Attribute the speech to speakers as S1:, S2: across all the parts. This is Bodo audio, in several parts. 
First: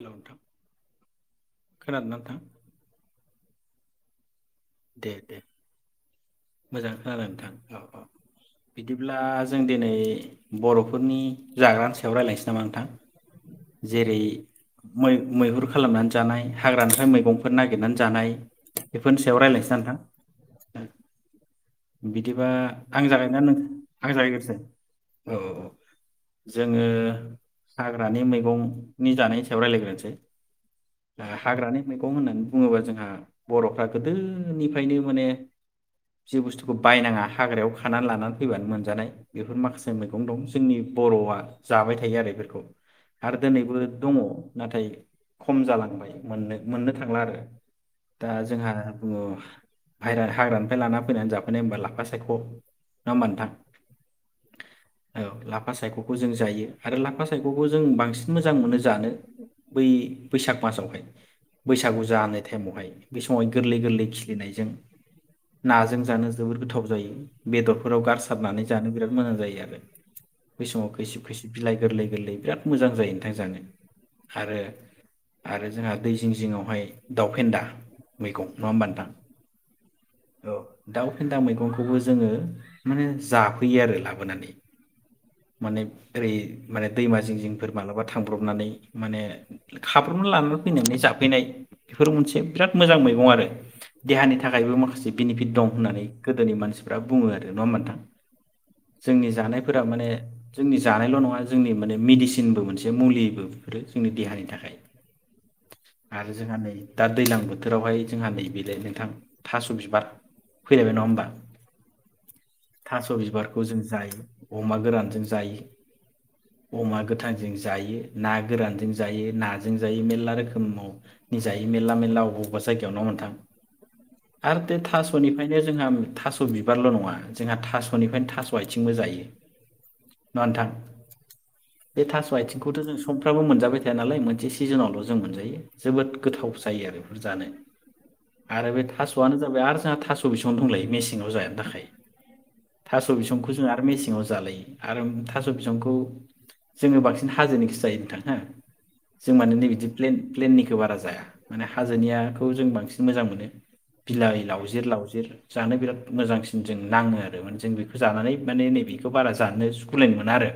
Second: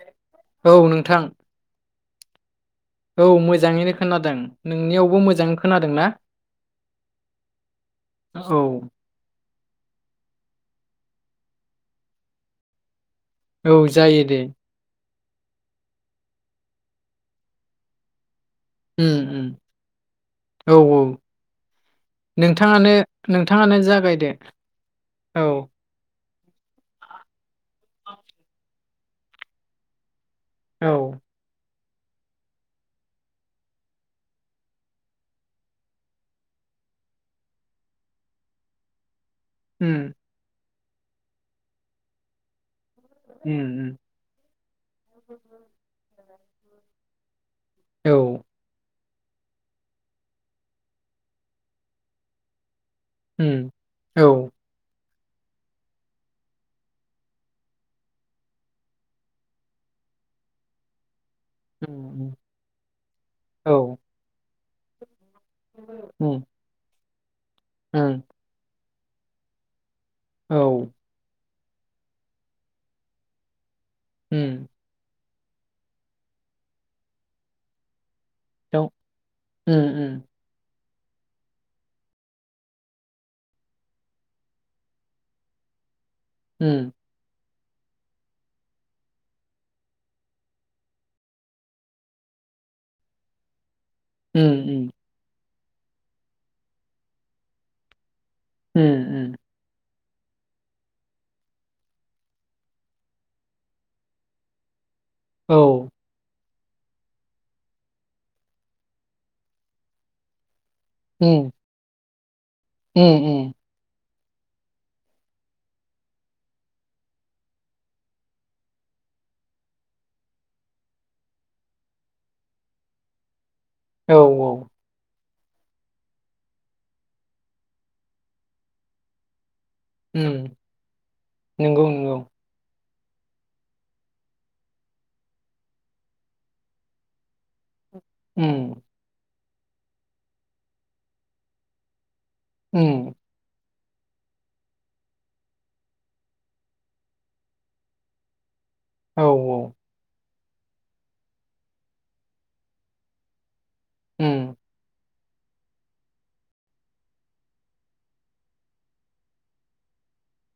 S1: हेल' नोंथां
S2: औ नोंथां
S1: खोनादों ना नोंथां?
S2: औ मोजाङैनो खोनादों।
S1: दे
S2: नोंनियावबो
S1: दे
S2: मोजाङै खोनादों ना?
S1: मोजां खोनादों नोंथां औ औ
S2: औ
S1: बिदिब्ला जों दिनै बरफोरनि जाग्रानि सायाव रायलायनोसै नामा नोंथां?
S2: औ
S1: जेरै
S2: जायो दे
S1: मै मैहुर खालामनानै जानाय हाग्रानिफ्राय मैगंफोर नागिरनानै जानाय
S2: उम
S1: बेफोरनि सा सायाव
S2: उम
S1: रायलायनोसै ना नोंथां
S2: औ औ
S1: उम बिदिबा
S2: नोंथाङानो
S1: आं जागायोना नों?
S2: नोंथाङानो
S1: आं
S2: जागायदो
S1: जागायग्रोनसै औ- औ, जोंङो हाग्रानि मैगंनि जानायनि सायाव रायलायग्रोनसै।
S2: औ
S1: ओ हाग्रानि मैगं होननानै बुङोबा जोंहा बर'फ्रा गोदोनिफ्रायनो माने जि बुस्थुखौ बायनाङा हाग्रायाव खानानै लानानै फैबानो मोनजानाय। बेफोर माखासे
S2: उम
S1: मैगं दं जोंनि बर'आ जाबाय थायो आरो एफोरखौ। आरो
S2: उम
S1: दोनैबो
S2: उम
S1: दङ नाथाय खम जालांबाय। मोननो मोननो थांला आरो
S2: औ
S1: दा जोंहा अ बायरा हाग्रानिफ्राय लाना फैनानै जाफैनाय होमबा लाफा सायख' होमबा नोंथां
S2: उम, औ
S1: औ लाफा सायख'खौ जों जायो आरो लाफा सायख'खौ जों बांसिन मोजां मोनो जानो बै बैसाग मासावहाय। बैसागु
S2: उम
S1: जानाय टाइमावहाय बे समावहाय
S2: औ
S1: गोरलै गोरलै खिलिनायजों नाजों जानो
S2: उम
S1: जोबोर गोथाव जायो। बेदरफोराव
S2: उम
S1: गारसारनानै जानो बिराद मोजां जायो आरो
S2: औ
S1: बै समाव खैसिब खैसिब बिलाइ गोरलै-गोरलै बिराद मोजां जायो नोंथां जानो। आरो
S2: उम
S1: आरो जोंहा दै जिं जिंङावहाय दावफेन्दा मैगं नङा होमबा
S2: दाउ
S1: नोंथां?
S2: उम उम
S1: औ दाउ फेन्दा मैगंखौबो जोङो माने जाफैयो आरो लाबोनानै माने ओरै माने
S2: उम
S1: दैमा जिं जिं फोर मालाबा थांब्रबनानै माने खाब्रबना लानानै फैनानै जाफैनाय बेफोर मोनसे बिराद मोजां मैगं आरो देहानि
S2: उम
S1: थाखायबो माखासे पिट दं होननानै गोदोनि मानसिफ्रा बुङो आरो नङा होनबा नोंथां?
S2: उम
S1: जोंनि जानायफोरा माने जोंनि जानायल' नङा जोंनि माने मेडिसिनबो मोनसे मुलिबो बेफोरो जोंनि देहानि थाखाय।
S2: औ
S1: आरो जोंहा नै दा दैज्लां बोथोरावहाय जोंहा नै बेलाय नोंथां थास' बिबार [inaudible] फैलायबाय नङा होमबा?
S2: उम
S1: थास'
S2: उम उम
S1: बिबारखौ जों जायो। अमा गोरानजों जायो, अमा गोथांजों जायो, ना गोरानजों जायो, नाजों जायो मेरला रोखोमाव नि जायो मेरला मेरला अबावबा जायगायाव न' नोंथां।
S2: औ औ।
S1: स'निफ्रायनो जोंहा थास' बिबारल' नङा जोंहा थास'निफ्रायनो थास' आइथिंबो जायो। ना
S2: उम
S1: नोंथां
S2: नंगौ
S1: बे
S2: नंगौ
S1: थास' आइथिंखौथ' जों सानफ्रामबो मोनजाबाय थाया नालाय मोनसे सिजोनावल' जों मोनजायो जोबोद गोथाव जायो आरो बेफोर जानो।
S2: उम
S1: आरो बे थास'आनो सोरबाया आर आ थास' बिसं दंलायो मेसेङाव जानो थाखाय।
S2: उम
S1: थास' बिसंखौ जों आ आरो मेसेङाव जालायो आरो उम थास' बिसंखौ जोङो बांसिन हाजोनिखौसो जायो नोंथां हो।
S2: औ
S1: जों माने नै बिदि प्लेन प्लेननिखौ बारा जाया माने हाजोनियाखौ जों बांसिन मोजां मोनो।
S2: उम
S1: बिलाइ लावज जिर लावजिर जानो बिराद मोजांसिन जों नाङो आरो माने जों बेखौ जानानै माने नैबेखौ बारा जानो सुखुनाय मोना आरो।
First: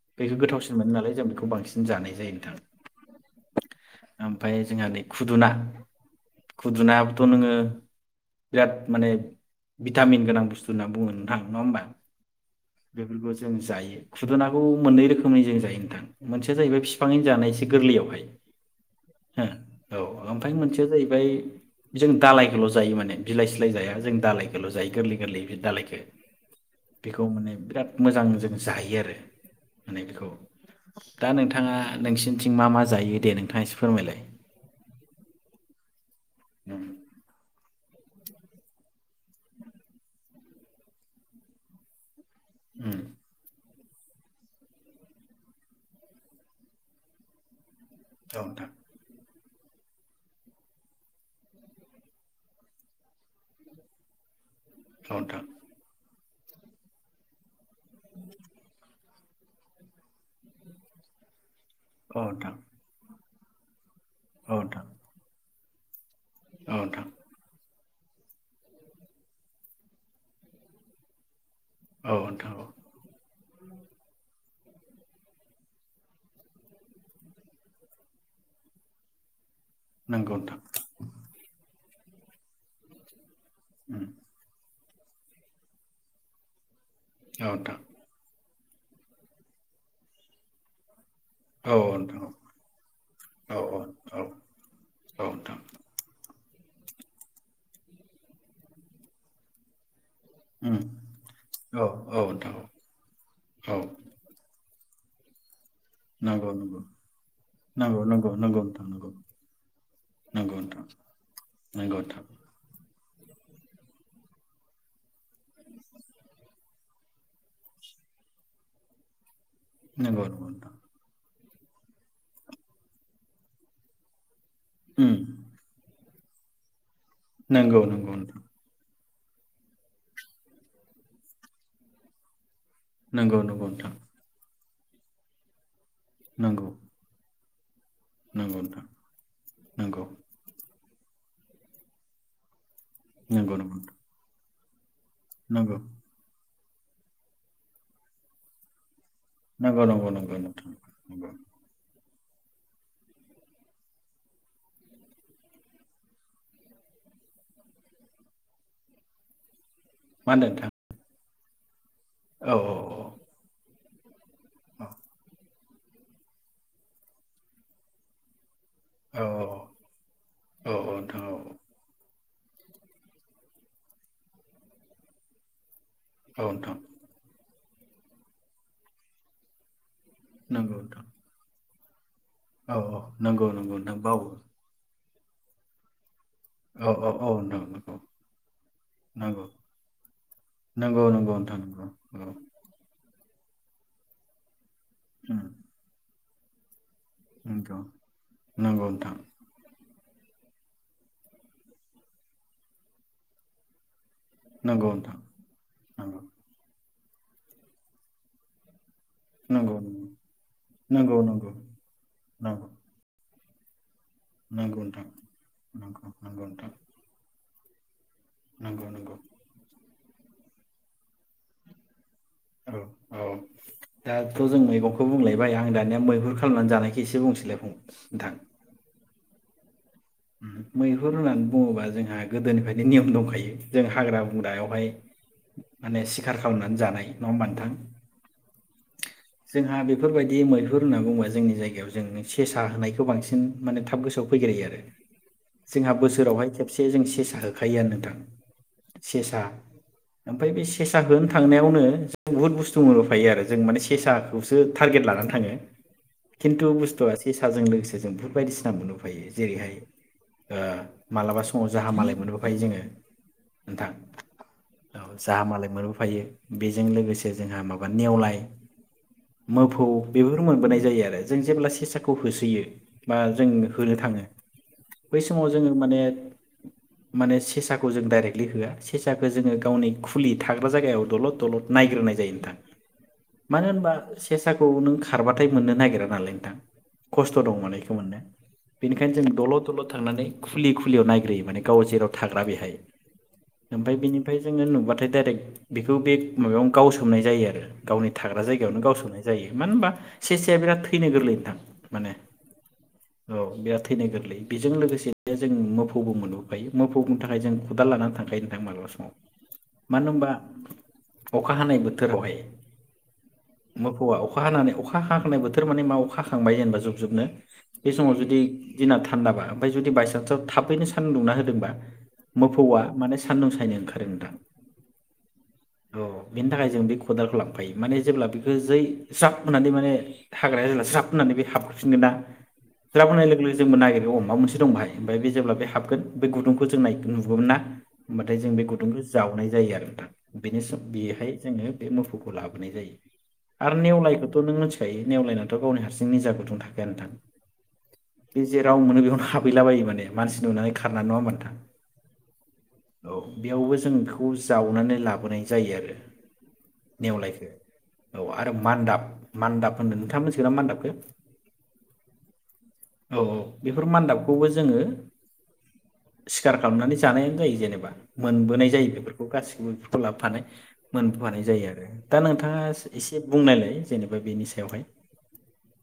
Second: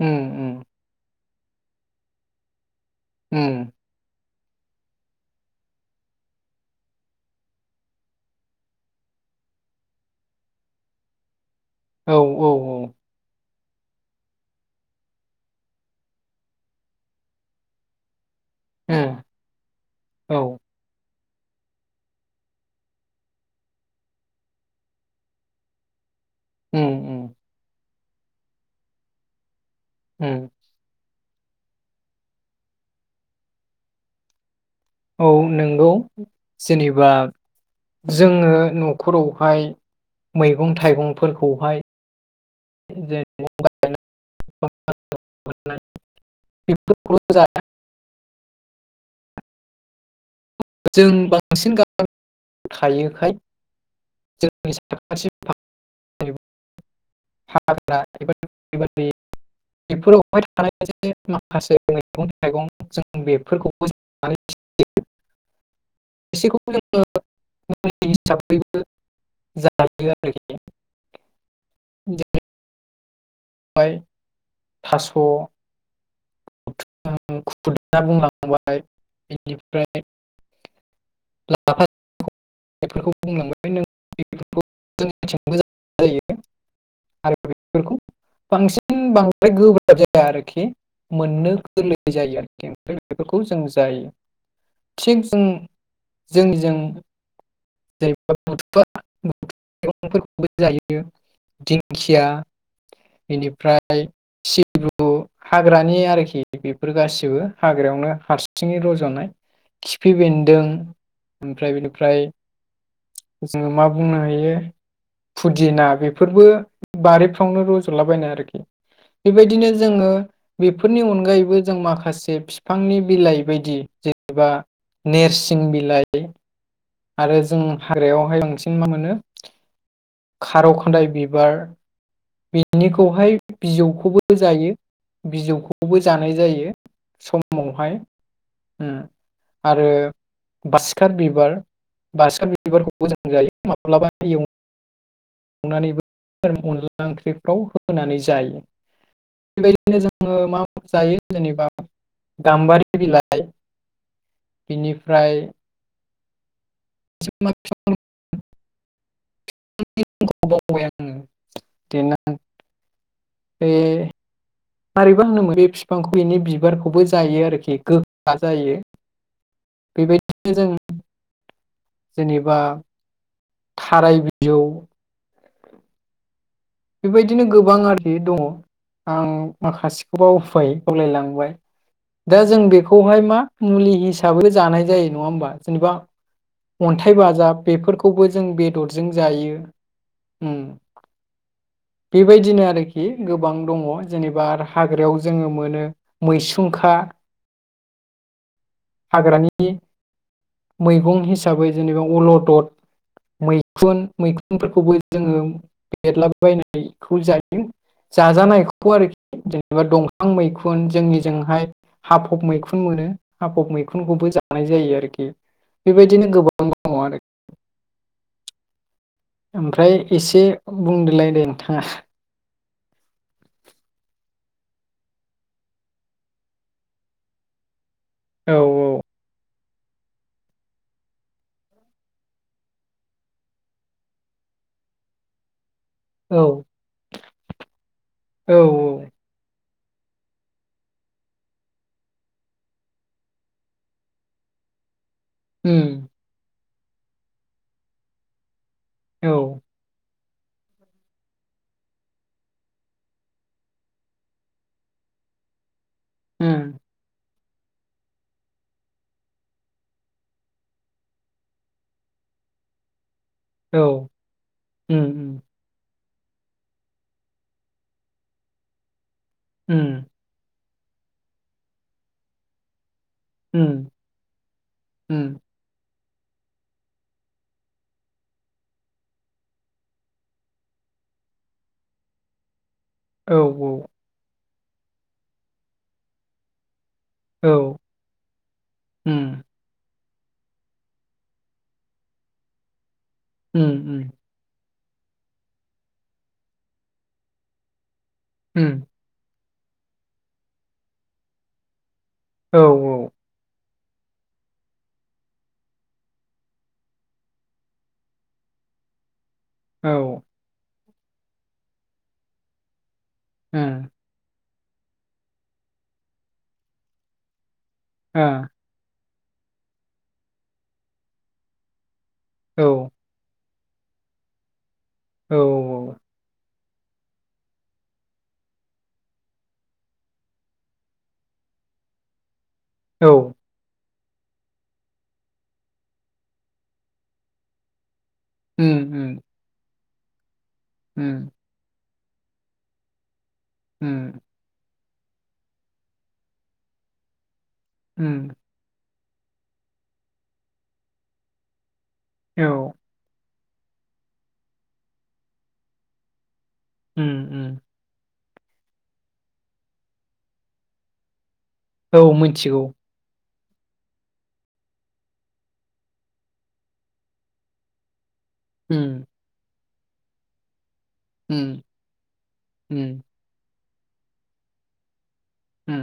S2: उम
S1: बेखौ
S2: उम
S1: गोथावसिन मोनो नालाय जों बेखौ खौ बांसिन जानाय जायो नोंथां।
S2: उम।
S1: ओमफाय जोंहा नै खुदुना खुदुनायाबोथ' नोङो बिराद माने भिटामिन गोनां बुस्थु होनना बुङो नोंथां। नङा होनबा
S2: औ औ
S1: बेफोरखौ जों जायो खुदुनाखौ मोननै रोखोमै जों जायो नोंथां, मोनसेया जाहैबाय बिफांङैनो जानाय एसे गोरलैयावहाय ओ औ आमफाय मोनसेया जाहैबाय जों दालायखौल' जायो माने बिलाइ सिलाय जाया जों दालायखौल' जायो गोरलै गोरलै बि दालायखो।
S2: उम उम
S1: बेखौ माने बिराद मोजां जों जायो आरो। माने बेखौ
S2: उम
S1: दा नोंथाङा नोंसिनिथिं मा मा जायो दे नोंथाङा एसे फोरमायलाय।
S2: औ नोंगौ।
S1: उम
S2: जेनेबा जोङो न'खरावहाय मैगं थाइगंफोरखौहाय
S1: उम
S2: जे [unintelligible] [unintelligible]
S1: औ नोंथां।
S2: जों बांसिन गामियाव [inaudible] थायोखाय
S1: औ नोंथां
S2: [unintelligible] [unintelligible] इफोरावहाय थानाय मोनसे [unintelligible]
S1: औ
S2: मैगं
S1: नोंथां
S2: थाइगं जों बेफोरखौ
S1: औ नोंथां
S2: [unintelligible] एसेखौ
S1: औ
S2: जोङो [unintelligible]
S1: औ नोंथां औ
S2: ओमफाय थास' [unintelligible] [unintelligible] [unintelligible]
S1: नंगौ नोंथां
S2: बुंलांबाय नों बेफोरखौ
S1: उम
S2: जोंनिथिंबो गोजान जायो
S1: ओ
S2: आरो
S1: नोंथां
S2: बेफोरखौ बांसिन बांद्राय गोब्राब जाया आरोखि मोननो
S1: औ औ
S2: गोरलै
S1: नोंथां
S2: जायो आरोखि ओमफ्राय बेफोरखौ
S1: औ
S2: जों जायो
S1: औ
S2: थिग
S1: औ
S2: जों
S1: नोंथां
S2: जोंनिजों [unintelligible] बिफांफोरखौबो
S1: उम
S2: जायो
S1: औ
S2: दिंखिया
S1: औ नोंथां औ
S2: बेनिफ्राय [unintelligible] हाग्रानि आरोखि
S1: नंगौ नंगौ
S2: बेफोर गासिबो
S1: नंगौ
S2: हाग्रायावनो
S1: नंगौ नंगौ
S2: हारसिङै
S1: नोंथां
S2: रज'नाय खिफि
S1: नंगौ
S2: बेन्दों ओमफ्राय
S1: नंगौ
S2: बेनिफ्राय
S1: नोंथां
S2: जोङो मा बुंनो हायो फुदिना बेफोरबो बारिफ्रावनो रज'लाबायनाय आरोखि बेबायदिनो जोङो
S1: नंगौ नोंथां नंगौ
S2: बेफोरनि अनगायैबो जों माखासे फिफांनि बिलाइ बायदि जेरै एबा
S1: नंगौ नोंथां उम
S2: नेरसिं बिलाइ [unintelligible] आरो जों
S1: नंगौ नंगौ
S2: हाग्रायावहाय बांसिन मा मोनो? [inaudible] खारौ खान्दाय बिबार बि बिनिखौहाय
S1: नोंथां
S2: बिजौखौबो जायो बिजौखौ खौबो जानाय
S1: नंगौ
S2: जायो सम समावहाय।
S1: नंगौ नोंथां
S2: ओ आरो
S1: नंगौ
S2: बास थाट बिबार बासा बिबारखौ मोजां
S1: नंगौ
S2: जायो
S1: नोंथां
S2: माब्लाबा एव
S1: नंगौ।
S2: अनला ओंख्रिफोराव होनानै जायो।
S1: नंगौ-
S2: बेबायदिनो जोङो
S1: नंगौ-नंगौ
S2: मा
S1: नोंथां।
S2: जायो जेनेबा गाम्बारि बिलाइ बिनिफ्राय [unintelligible]
S1: मा होनदों नोंथां।
S2: बावबाय [unintelligible]
S1: औ औ औ औ।
S2: बे मारैबा होनोमोन बे बिफांखौ एनि बिबारखौबो जायो आरोखि गोखा जायो
S1: औ
S2: बेबायदिनो जों
S1: औ
S2: जेनेबा थाराय बिजौ
S1: औ नोंथां।
S2: बेबायदिनो गोबां आरि दङ आं माखासे खबाव उफाय
S1: नंगौ नोंथां
S2: बावलायलांबाय। दा जों
S1: औ औ
S2: बेखौहाय मा
S1: नंगौ नंगौ
S2: मुलि
S1: नोंथां बावो
S2: हिसाबै जानाय जायो। नङा होमबा जेननिबा
S1: औ औ
S2: अन्थाइ
S1: औ
S2: बाजाब
S1: नोंथां
S2: बेफोरखौबो जों बेदरजों
S1: नंगौ
S2: जायो उम।
S1: नंगौ नंगौ नंगौ नोंथां नंगौ औ
S2: बेबायदिनो आरोखि। गोबां दङ जेनेबा हाग्रायाव
S1: उम
S2: जोङो मोनो मैसुंखा
S1: नंगौ नांगौ नोंथां।
S2: हाग्रानि मैगं हिसाबै जेनेबा अलदद मैखुन
S1: नंगौ
S2: मैखुनफोरखौबो जोङो बेरला नायखौ जायो जाजानायखौ फु आरोखि
S1: नंगौ
S2: जेनेबा
S1: नंगौ
S2: दंफां मैखुन जोंनि
S1: नंगौ नंगौ
S2: जोंहाय हाफब
S1: नंगौ
S2: मैखुन मोनो। हाफब मै खुनखौबो जानाय
S1: नंगौ
S2: जायो
S1: नोंथां
S2: आरोखि
S1: नंगौ
S2: बेबायदिनो
S1: नंगौ
S2: गोबां
S1: नोंथां
S2: दङ आरो [inaudible] [inaudible]
S1: नंगौ नंगौ
S2: ओमफ्राय एसे बुंदोलाय दे नोंथाङा
S1: औ औ दाथ' जों मैगंखौ बुंलायबाय आं दानिया मैहुर खालामनानै जानायखौ एसे बुंसैलाय फंबाय
S2: औ औ
S1: मैहुर होननानै बुङोबा जोंहा गोदोनिफ्रायनो नियम दंखायो जों हाग्रा बंग्रायावहाय माने सिखार
S2: औ
S1: खालामनानै जानाय नङा होमबा नोंथां
S2: औ
S1: जोंहा बेफोरबायदि मैहुर होनना बुङोबा जोंनि जायगायाव जों सेसा होनायखौ बांसिन माने थाब गोसोआव फैग्रायो आरो जोंहा
S2: उम
S1: बोसोरावहाय खेब खेबसे जों सेसा होखायोआनो नोंथां से
S2: औ
S1: सा ओमफ्राय बे सेसा होनो थांनायावनो बुहुत बुस्थु मोनबोफायो आरो जों माने सेसाखौसो टारगेट लानानै थाङो खिन्थु
S2: उम
S1: बुस्थुआ एसे सेसाजों लोगोसे जों बुहुत बायदिसिना मोनबोफायो जेरैहाय ओ मालाबा समाव जाहा मालाय मोनबोफायो जोङो
S2: औ
S1: नोंथां औ
S2: उम
S1: जाहा मालाय मोनबोफा होफायो बेजों लोगोसे जोंहा माबा नेवलाय मोफौ
S2: उम
S1: बेफोर मोनबोनाय जायो आरो जों जेब्ला सेसाखौ होसोयो बा जों
S2: उम
S1: होनो थाङो बै
S2: उम
S1: समाव जोङो माने माने सेसाखौ जों डाइरेकलि होआ सेसाखौ जोङो गावनि खुलि थाग्रा जायगायाव दलद दलद नायग्रोनाय जायो नोंथां
S2: औ
S1: मानो होनबा से खौ नों खारबाथाय मोननो नागिरा नालाय नोंथां खस्थ'
S2: औ
S1: दंमोन बेखौ मोननो बेनिखायनो
S2: उम
S1: जों थल' दल' थांनानै खुलि खुलियाव नायग्रोयो माने गाव जेराव थाग्रा बेहाय
S2: उम
S1: ओमफ्राय
S2: उम
S1: बिनिफ्राय जोङो नुबा ओमफ्राय डाइरेक्ट बेखौ बे माबायावनो गावसोमनाय जायो आरो गावनि थाग्रा
S2: उम
S1: जायगायावनो गावसोमनाय जायो मानो होनबा सेेसाया बिराद थैनो गोरलै नोंथां माने औ बिराद थैनो गोरलै बेजों लोगोसेनो जों मोफौबो मोनबोफायो मोफौनि थाखाय जों खुदाल लानानै थांखायो नोंथां माब्लाबा समाव
S2: औ
S1: मानो होमबा अखा हानाय बोथोरावहाय
S2: उम
S1: मोफौआ अखा अखा हानानै अखा हाखानाय बोथोर मानानि मा अखा हाखांबाय जेनेबा जुब जुबनो बे समाव जुदि दिना थान्दाबा ओमफ्राय जुदि बायसान्सआव थाबैनो सान्दुं दुंना होदोंबा
S2: ओ औ
S1: मोफौआ माने सानदुं सा नो ओंखारो नोंथां।
S2: औ औ।
S1: नि थाखाय जों बे खदालखौ लांफायो माने जेब्ला बेखौ जै ज्राब होननानै माने हाग्राया जेब्ला ज्राब होननानै बे हाबफैनगोनना ज्राब
S2: औ
S1: होननाय लोगो लोगोनो जोंबो नायगिर बेयाव माबा मोनसे दं बाहाय ओमफाय बे जेब्ला बे हाबगोन बे गुदुंखौ जों नाय नुगोनना। होमबाथाय जों बे
S2: उम
S1: गुदुंखौ
S2: उम
S1: जावनाय जायो आरो। बेनो स
S2: उम
S1: बेहाय जोङो बे मोफौखौ लाबोनाय जायो। आरो
S2: उम
S1: नेवलायखौथ' नोंङो मिथि खायो नेवलायनावथ' गावनि हारसिं निजा गुुदुं थाखाया नोंथां।
S2: उम।
S1: बे जेराव मोनो बेयावनो हाबहैलाबायो माने मानसि नुनानै खारना नङा होनबा नोंथां।
S2: औ।
S1: औ बेयावबो जों बेखौ जावनानै लाबोनाय जायो आरो।
S2: उम
S1: नेवलायखो
S2: उम।
S1: औ आरो मान्दाब मान्दाब होनदों नोंथां मिथिगौना मान्दाबखो?
S2: औ मिथिगौ।
S1: औ औ। बेफोर मान्दाबखौबो जोङो सिखार खालामनानै जानायानो जायो जेनेबा। मोनबोनाय जायो
S2: उम
S1: बेफोरखौ गासिबो। लाबफानाय मोनबोफानाय
S2: उम
S1: जायो आरो दा नोंथाङा
S2: उम
S1: एसे बुंनायलाय। जेनेबा बेनि सायावहाय।
S2: उम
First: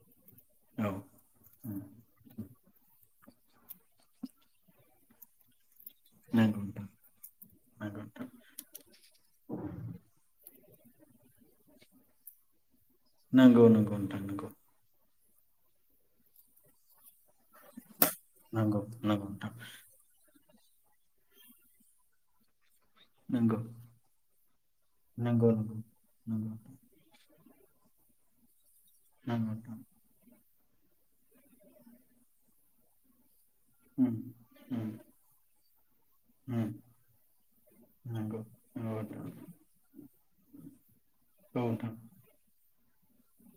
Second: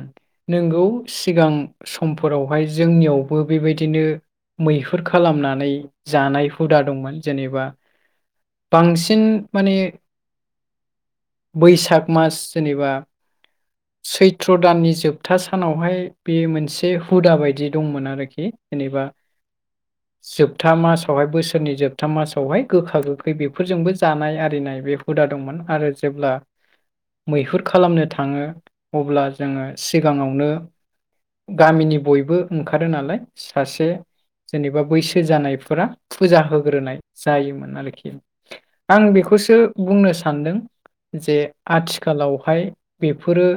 S2: नोंगौ
S1: औ
S2: सिगां समफोरावहाय जोंनियावबो बेबायदिनो मैहुर खालामनानै जानाय
S1: नंगौ
S2: हुदा
S1: नोंथां
S2: दंमोन जेनेबा बांसिन माने बैसाग मास जेनेबा
S1: नंगौ नोंथां नंगौ
S2: सैथ्र' दाननि जोब जोबथा सानावहाय बे मोनसे हुदा बायदि दंमोन आरो। आरोखि जेनेबा
S1: नंगौ नोंथां
S2: जोब था मासावहाय बोसोरनि जोबथा मासावहाय गोखा गोखै
S1: नंगौ
S2: बेफोरजोंबो जानाय आरिनाय बे हुदा
S1: नंगौ
S2: दंमोन आरो जेब्ला
S1: नंगौ
S2: मैहुर खालामनो थाङो। अब्ला
S1: नोंथां नंगौ नंगौ
S2: जोंङो
S1: नोंथां
S2: सिगांङावनो गामिनि बयबो ओंखारो नालाय। सासे
S1: उम
S2: जेनेबा
S1: उम
S2: बैसो जानाय फ्रा फुजा
S1: उम
S2: होग्रोनाय जायोमोन आरोखि
S1: नंगौ
S2: आं
S1: नंगौ नोंथां औ
S2: बेखौसो बुंनो सानदों जे
S1: नोंथां
S2: आथिखालावहाय बेफोरो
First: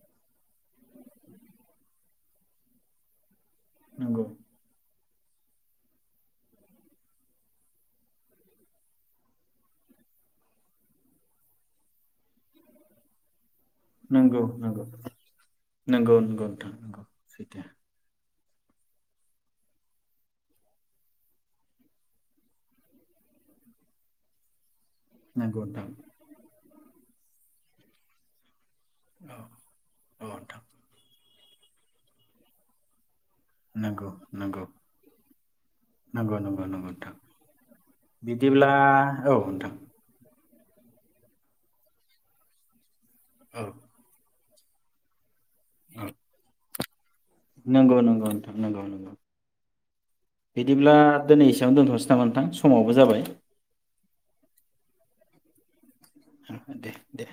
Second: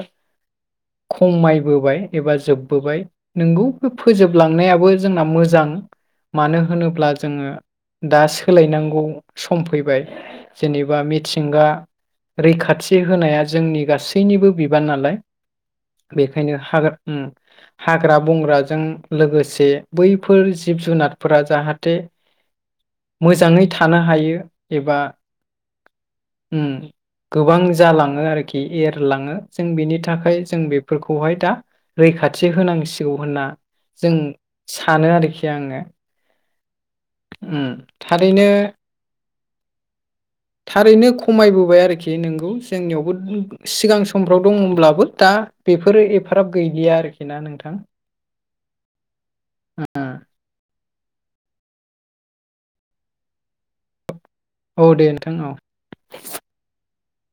S2: खमायबोबाय एबा जोबबोबाय। नोंगौ
S1: नंगौ
S2: फोजोबलांनायाबो जोंना मोजां मानो होनोब्ला जोंङो दा सोलायनांगौ सम फैबाय जेनेबा मिथिंगा रैखाथि होनाया जोंनि
S1: नंगौ
S2: गासैनिबो बिबोबि
S1: नंगौ
S2: बाननालाय
S1: नंगौ नंगौ
S2: बेखायनो
S1: नोंथां
S2: हाग्रा
S1: नंगौ
S2: ओ
S1: सैथो
S2: हाग्रा बंग्राजों लोगोसे बैफोर जिब जुनारफोरा जाहाथे मोजाङै थानो हायो।
S1: नंगौ नोंथां।
S2: उम्म गोबां जालाङो आरोखि इ एरलाङो
S1: औ
S2: जों बेनि
S1: औ
S2: थाखाय जों
S1: नोंथां
S2: बेफोरखौहाय दा रैखाथि होनांसिगौ। होनना
S1: नंगौ
S2: जों
S1: नंगौ
S2: सानो आरोखि आंङो।
S1: थां बिदिब्ला औ नोंथां।
S2: थारैनो खमायबोबाय आरोखि नोंगौ जोंनियावबो
S1: औ
S2: सिगां सम दं होनब्लाबो दा बेफोरो
S1: औ
S2: एफाराब गैय [unintelligible]
S1: नंगौ नंगौ नोंथां नंगौ नंगौ बिदिब्ला दोनै एसेयावनो दोनथ'सै नामा नोंथां समाबो जाबाय।
S2: औ दे नोंथां औ।
S1: दे दे